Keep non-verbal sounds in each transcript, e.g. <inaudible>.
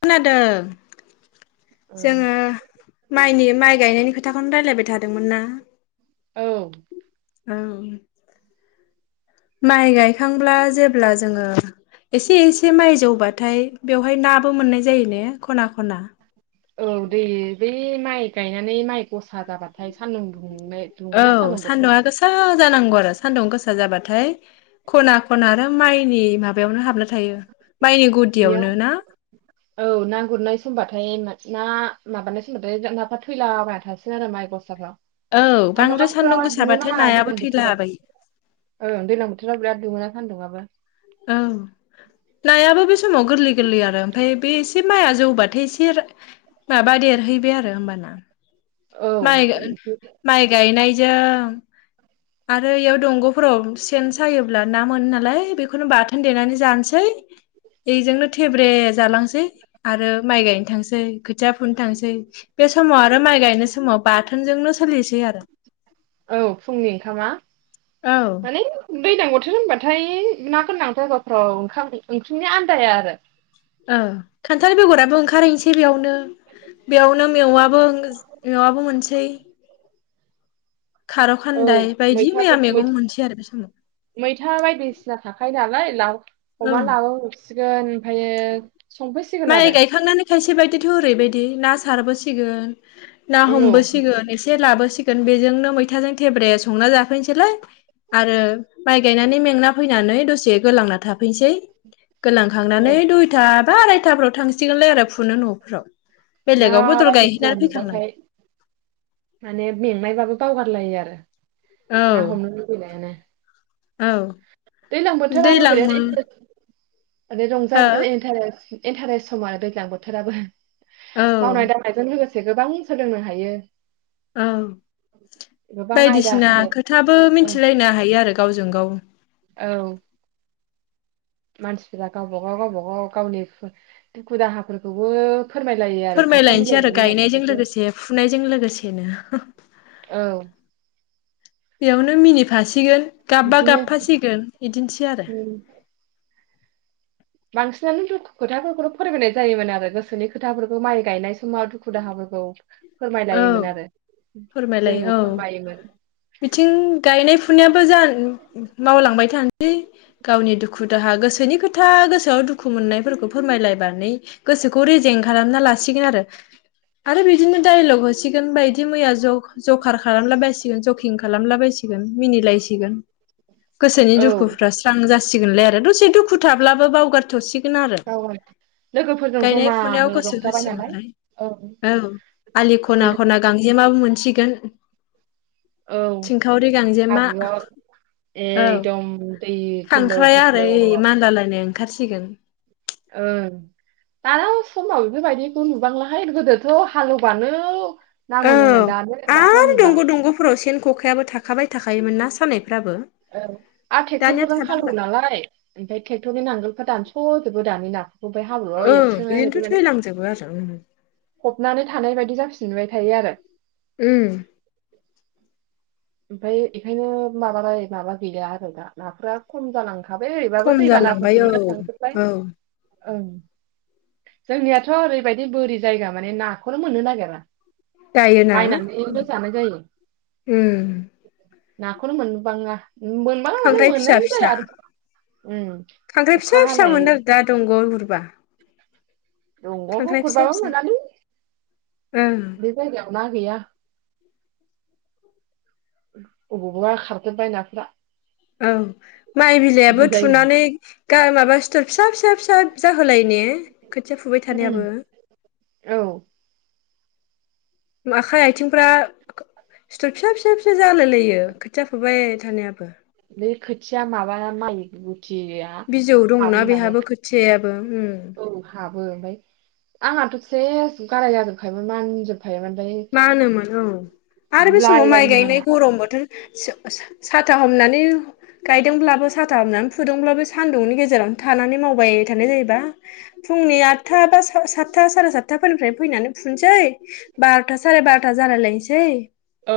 खोनादों। औ जोङो माइनि माइ गायनायनि खोथाखौनो रायलायबाय थादोंमोन ना? औ उम माइ गायखांब्ला जेब्ला जोङो एसे एसे माइ जौबाथाय बेवहाय नाबो मोननाय जायो ने खना खना औ दै बै माइ गायनानै माइ गसा जाबाथाय सान्दुं दुंनो औ सान्दुङा गोसा जानांगौ आरो सान्दुं गोसा जाबाथाय खना खना आरो माइनि माबायावनो हाबना थायो माइनि बेयाव गुदियावनो ना? <inaudible> औ ना गुरनाय समबाथाय ना माबानाय समबाथाय नाफ्रा थैलाबायना थासिगोन आरो माइ गसाफ्राव औ बांद्राय सानदुङा फुरा सान्दुं दुङो गोसाबाथाय नामा नायाबो दैलां बोथोराव? थैलाबायो ओ दैज्लां बोथोराव बिराद दुङोना सान्दुंङाबो। ओं। नायाबो बे समाव गोरलै गोरलै आरो ओमफ्राय बे एसे माइआ जौबाथाय एसे माबा देरहैबाय आरो होमबाना। औ माइ माइ गायनायजों आरो इयाव दंग'फोराव सेन सायोब्ला ना मोनो नालाय बेखौनो बाथोन देनानै जानोसै। बेजोंनो थेब्रे जालांसै आरो माइ गायनो थांसै खोथिया फुनो थांसै। बे समाव आरो माइ गायनाय समाव बाथोनजोंनो सोलिसै आरो। औ फुंनि ओंखामा औ माने दैज्लां बोथोर होनबाथाय ना गोनां जायगाफ्राव ओंखाम ओंख्रिनि आनन्दाया आरो। औ खान्थाल बेगराबो ओंखारहैनोसै बेयावनो। बेयावनो मेवाबो मेवाबो मोनसै। खार' औ खान्दाय बायदि मैया मैथाफोर मैथा मैगं मोनसै आरो बे समाव। मैथा बायदिसिना थाखायो नालाय औ अमा लाबोब्रबसिगोन ओमफ्रायो संफैसिगोन माइ आरो गायखांनानै खायसे बायदिथ' ओरैबायदि ना सारबोसिगोन। ना औ ओं, हमबोसिगोन एसे लाबोसिगोन बेजोंनो मैथाजों थेब्रे संना जाफैनोसैलाय। आरो माइ गायनानै मेंना फैनानै दसे गोलांना थाफैसै गोलां खांनानै दुइथा बा आरायथाफ्राव थांसिगोनलाय आरो फुनो न'फ्राव। ना बेलेगाव बदल बायदिसिना गायहैना फैखांनानै नुबाथाय माने मेंनायबाबो बावगारलायो आरो ना औ हमनो लुगैनायानो। औ दैज्लां बोथोराव <inaudible> दैलां मो हो इन्टारेस्ट समा दैज्लां बोथोराबो औ मावनाय दांनायजों लोगोसे गोबां सोलोंनो हायो। औ गोबां आयदा बायदिसिना खायदा खोथाबो मिथिलायनो हायो आरो गावजों गाव। औ मानसिफोरा गावब गाव गावबा गाव गावनि दुखु दाहाफोरखौबो फोरमायलायो। आरो खायफा फोरमायलायनोसै आरो मिलायनाय गायनायजों मिलायैफोरजों लोगोसे फुनायजों लोगोसेनो। औ बेयावनो मिनिफासिगोन गाबबा बिदिनो गाबफासिगोन बिदिनोसै आरो। उम बांसिनानो दुखु खोथाफोरखौनो फोरमायनाय जायोमोन आरो गोसोनि खोथाफोरखौ माइ गायनाय समाव दुखु दुखु दाहाफोरखौ औ फोरमायलायोमोन आरो फोरमायलाय जोंबो औ फोरमायोमोन। बिथिं गायनाय फुनायाबो जा मावलांबाय थानोसै गावनि दुखु दाहा गोसोनि खोथा गोसोआव दुखु मोननायफोरखौ फोरमायलायबनानै। गोसोखौ रेजें खालामना लासिगोन आरो आरो बिदिनो दाइलग होसिगोन बायदि मैया जग जखार खालामला बायसिगोन जकिं खालामला बायसिसिगोन मिनिलायसिगोन। गोसोनि औ दुखुफ्रा स्रां जासिगोनलै आरो दसे दुखु थाब्लाबो बावगार थ'सिगोन आरो गाव लोगोफोरजों गायनाय जमानो फुनायाव गोसो रंजाबाय नालाय होसिगोनलाय। औ। आलि खना खोन्था खना, गांजेमाबो मोनसिगोन। औ थिंखावरि गांजेमा। हाब्रुआव औ एकदम दै थोलौ खांख्राया थोफौ आरोइ ओं मानलालायनाय ओंखारसिगोन। ओं। दाना समाव बेफोरबायदिखौ नुबांलाहाय गोदोथ' हालेवबानो ना मोनोमोन दानो दाथा नुला। फोराव सेन खखायाबो थाखाबाय थाखायोमोन ना सानायफ्राबो। औ आ दानिया ट्रेक्टरफोरजों थानांला हालेव नालाय ओमफ्राय ट्रेक्टरनि नांगोलफोर दानस' जोबो दानि ना। बबाय हाब्रुआव ओं एरसोनाय बिदिनोथ' माने। थैलांजोबो आरो उम फबनानै थानाय बायदि जाफिनबाय थायो आरो। उम। ओमफ्राय बेखायनो माबानानै माबा गैला आरो दा नाफोरा खम जालांख खाबाय ओरैबाबो खम जालांबाय औ दैबानाफोरजोंनो थांजोबबाय औ ओं। जोंनियाथ' ओरैबायदि बोरि जायगा माने नाखौनो मोननो नागिरा। दायोना बायनानैबो जानाय जायो। उम। नाखौनो मोनबाङा मोन खांख्राइ फिसा मोननायानो जाया आरो उम खांख्राय अखा फिसा फिसा हानाय मोनो आरो दा दंगआव' गुरबा। दंगआवबो खांख्राइ फिसा गुरबाबो फिसा मोनालै ओं बे जायगायाव ना गैया। अबावबा खारजोबबाय नाफ्रा। औ माइ गुबुन बिलाइाबो जायो थुनानै गा माबा सिथर फिसा फिसा फिसा जा होलाय ने खोथिया फुबाय थानायाबो। उम औ नुआखै आथिंफ्रा सिथर फिसा फिसा फिसा जालाय लायो खोथिया फुबाय थानायाबो। बे खोथिया माबा माइ बुथिया बिजौ दंना बेहाबो खोथियायाबो उम। औ हाबो ओमफ्राय आंहाथ' सेस गाराय जाजोबखायोमोन मानजोब खायोमोन फ मा होनोमोन औ आरो बे समाव माइ लायोमोन गायनाय आंना गरम बोथोर सा-सा साथा हमनानै गायदोंब्लाबो साथा हामनानै फुदुंब्लाबो सान्दुंनि गेजेरावनो थानानै मावबाय थानाय जायोबा। फुंनि आठथा बा सा सातथा साराय सातथाफोरनिफ्राय फैनानै फुननोसै बार'था साराय बार'था जालाय लायनोसै। औ।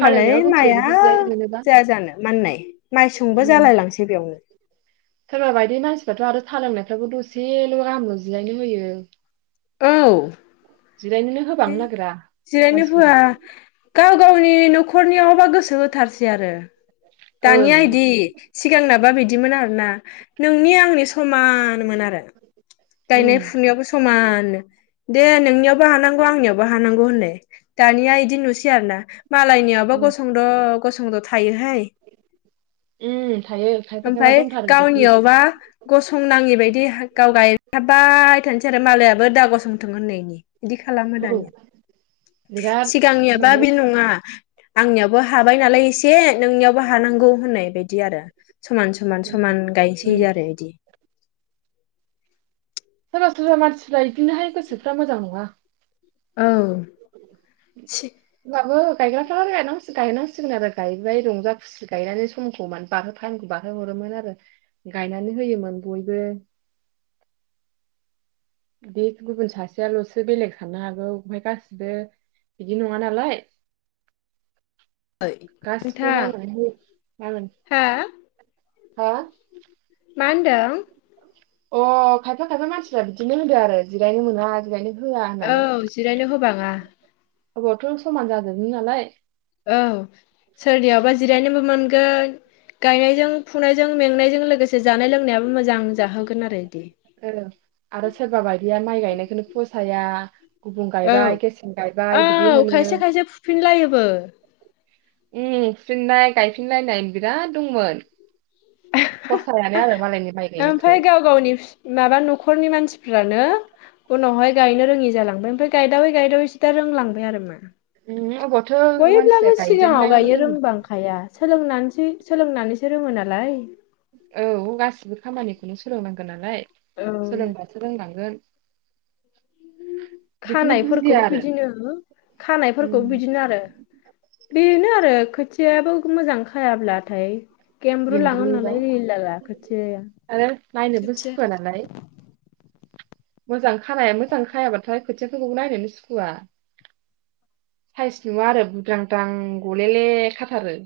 हालेवनायाव माइया दसेल'सो जिरायनो मोनोबा जाया जानो माननाय माइ स़ुंबो उम जालाय लांसै बेयावनो। <inaudible> सोरबा बायदि मानसिफ्राथ' आरो थालोंनायफ्राब दसेल' गाहामल' जिरायनो होयो। औ। जिरायनोनो होबांनो नागिरा जिरायनो होआ मानसिफोरा। गाव गावनि न'खरनियावल गोसो होथारसै आरो दानिया ओं इदि। सिगांनाबा बिदिमोन आरोना नोंनि आंनि समानमोन आरो। गायनाय उम फुनायावबो समान। दे नोंनियावबो हानांगौ आंनियावबो हानांगौ होननाय दानिया इदि नुसै आरो ना? मालायनियावबो उम गसंद' गसंद' थायोहाय उम थायो खायफा खायफा ओमफ्राय दंथारो बिदि गावनियावबा गसंनाङि बायदि गाव गायथाबाय थानोसै आरो मालायाबो दा गसंथों होननायनि। बिदि खालामो औ दानिया बिराद सिगांनियाबा माने बे नङा। आंनियावबो हाबाय नालाय एसे नोंनियावबो हानांगौ होननाय बायदि आरो समान सम समान उम, समान गायनोसै उम। आरो इदि। सोरबा सोरबा मानसिफ्रा इदिनोहाय गोसोफ्रा मोजां नङा। औ सि। होमबाबो गायग्राफ्रा गायनां गायनांसिगोन आरो गायबाय रंजा। गनायनानै समखौ <unintelligible> बारहो हरोमोन आरो गायनानै होयोमोन बयबो बे गुबुन सासेयाल'सो बेलेग साननो हागौ ओमफ्राय गासिबो। बिदि नङा नालाय। गासिखौबो मावनानै मागोन <unintelligible> हा। मा होनदों। अ खायफा खायफा मानसिफ्रा बिदिनो होदो आरो जिरायनो मोना जिरायनो। होआ औ जिरायनो होबाङा। अबावथो समान जाजोबनो दालाय औ सोरनियावबा जिरायनोबो मोनगोन। गायनायजों फुनायजों मेंनायजों लोगोसे जानाय लोंनायाबो मोजां जाहोगोन आरो बिदि। औ आरो सोरबा बायदिया माइ गायनायखौनो फसाया। गुबुं गायबाय औ गेसें गायबाय बिदि औ होनो। खायसे खायसे फुफिनलायोबो। उम फुफिननाय गायफिनलायनाय बिराद दंमोन। <unintelligible> फसायानो आलो मालायनि। माइ गायनायखौ ओमफ्राय गाव गावनि। माबा न'खरनि मानसिफ्रानो उनावहाय गायनो रोङि जालांबाय। ओमफ्राय गायदावै गायदावैसो दा रोंलांबाय आरो मा। उम अबावथो मानसिया बयब्लाबो सिगाङाव गायजेननायावनो गायो रोङो रोंबां। हाया सोलोंनानैसो सोलोंनानैसो रोङो नालाय। औ गासिबो खामानिखौनो सोलोंनांगोन नालाय औ सोलोंबा। रोंलांगोन। बेखौनो बुजिया खानायफोरखौबो आरो बिदिनो उम खानायफोरखौबो बिदिनो आरो। बेनो आरो खोथियायाबो मोजां खायाब्लाथाय। गेम्ब्रु लाङो गेमब्रुयोबा नालाय रिलि लालाखोथियाया आरो नायनोबो खोथिया। <unintelligible> मोजां खानाया मोजां खायाब्लाथाय खोथियाफोरखौ नायनोनो सुखुवा। साइस नुवा आरो बुद्रांद्रां गलेले खाथारो।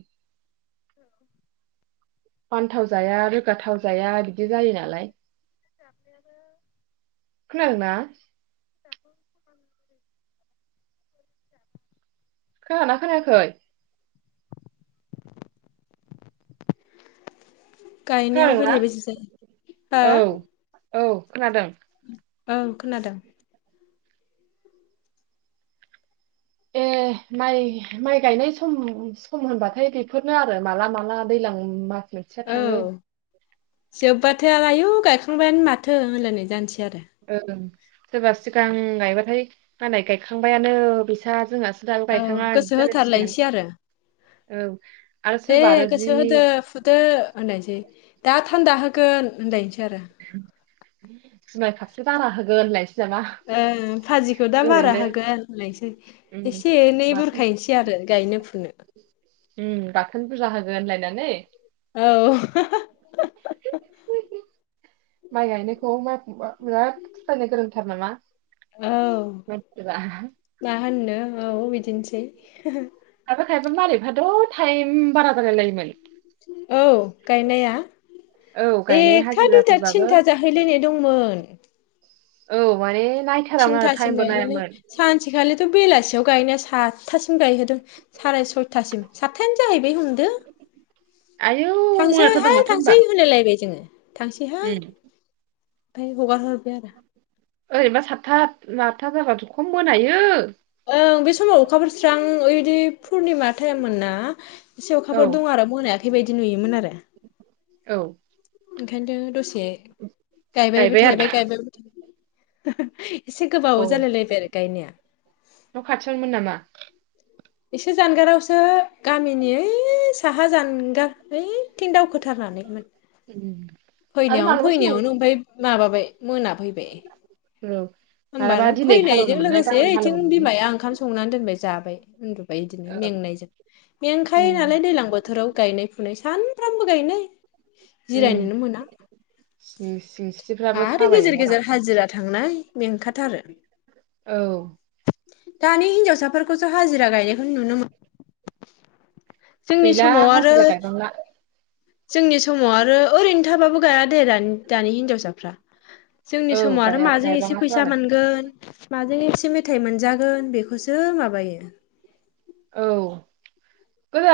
फानथाव जाया रोगाथाव जाया बिदि जायो नालाय। <unintelligible> खोनादोंना। <inaudible> खोनादोंना खोनायाखै। गायनायाव खोनादोंना बेले बेजे जायो औ ह। औ खोनादों। ओं खोनादों। ए माइ माइ गायनाय सम सम होनबाथाय बेफोरनो आरो माला माला। दैजलां मास मोनसेया थाङो। जोब्बाथायो आयु गायखांबायानो माथो होनलायनाय जानोसै आरो ओं सोरबा सिगां गायबाथाय मालाय गायखांबायानो बिसा जोंहा औ गोसो होथारलायसै आरो औ आरो दे सोरबा आरो जि गोसो होदो फुदो होनायनोसै द थान्दा होगोन होनलायनोसै आरो जुमाय खापसे बारा होगोन होनलाय ओं भाजिखौ दा बारा होगोन होनलायसै उम एसे एनै बाथोन बुरखायनोसै आरो गायनो फुनो उम गाखोन बुरजा होगोन होनलायनानै औ माइ गायनायखौ माइ बिराद फिसायनो गोरोंथार नामा औ मोनथिबा मा होननो औ बिदिनोसै खायफा खायबा मालिकाथ टाइम बारा बारा जालायोमोन औ गायनाया औ गायनाय एकथा दुइथा हाजिराफोरबाबो थिनथा जा बाहैलायनाय दंमोन औ माने नायथारामोन आरो थिनथासिम टाइमबो गायलायलाय नायामोन सानसेखालिथ बेलासियाव गायनाया सातथासिम गायहोदों साराय सयथासिम सातथायानो जाहैबाय हमदो आयौ थांसै मोनाथारदों हाय माथो होनबा थांसै होनायलायबाय जोङो थांसैहाय उम ओमफ्राय हगार हरबाय आरो ओरैबा सातथा आतथा जाबाथ खम मोनायो ओं बे समाव अखाफोर स्रां ओइदि पुर्निमा टाइममोनना एसे औ अखाफोर दं आरो मोनायाखैबायदि नुयोमोन आरो औ ओंखायनो दसे गायबायबो गायबाय आरो थाइबाय गायबायबो थाय एसे गोबाव औ जालायलायबाय आरो गायनाया न' खाथियावनोमोन नामा? एसे जानगारावसो गामिनि ओइ साहा जानगार ओइथिं दावखोथारनानै मोन उम आरो फैनायावनो मालाबा समाव फैनायावनो ओमफ्राय माबाबाय मोना फैबाय। औ मालाबा होमबानो दिनै फैनायजों हालेवनो मोननाय लोगोसे गाबोन इथिं हालेवनो मोनै बिमाया ओंखाम संनानै दोनबाय जाबाय उन्दुबाय बिदिनो औ मेंनायजों मेंखायो उम नालाय दैलां बोथोराव गायनाय फुनाय सानफ्रामबो गाय नै उम जिरायनोनो मोना सिं सिं आरो गेजेर गेजेर हाजिरा थांना मेंखारथारो औ। दानि हिन्जावसाफोरखौसो हाजिरा गायनायखौ नुनो मोन गैला समाव आरो हाजिरा गायबांला जोंनि समाव आरो ओरैनो थाबाबो गाया दे दानि दानि हिनजावसाफ्रा जोंनि औ समाव आरो गाया माजों एसे गायबाङाथ' फैसा आरो मोनगोन माजों एसे मेथाइ मोनजागोन बेखौसो माबायो औ गोदो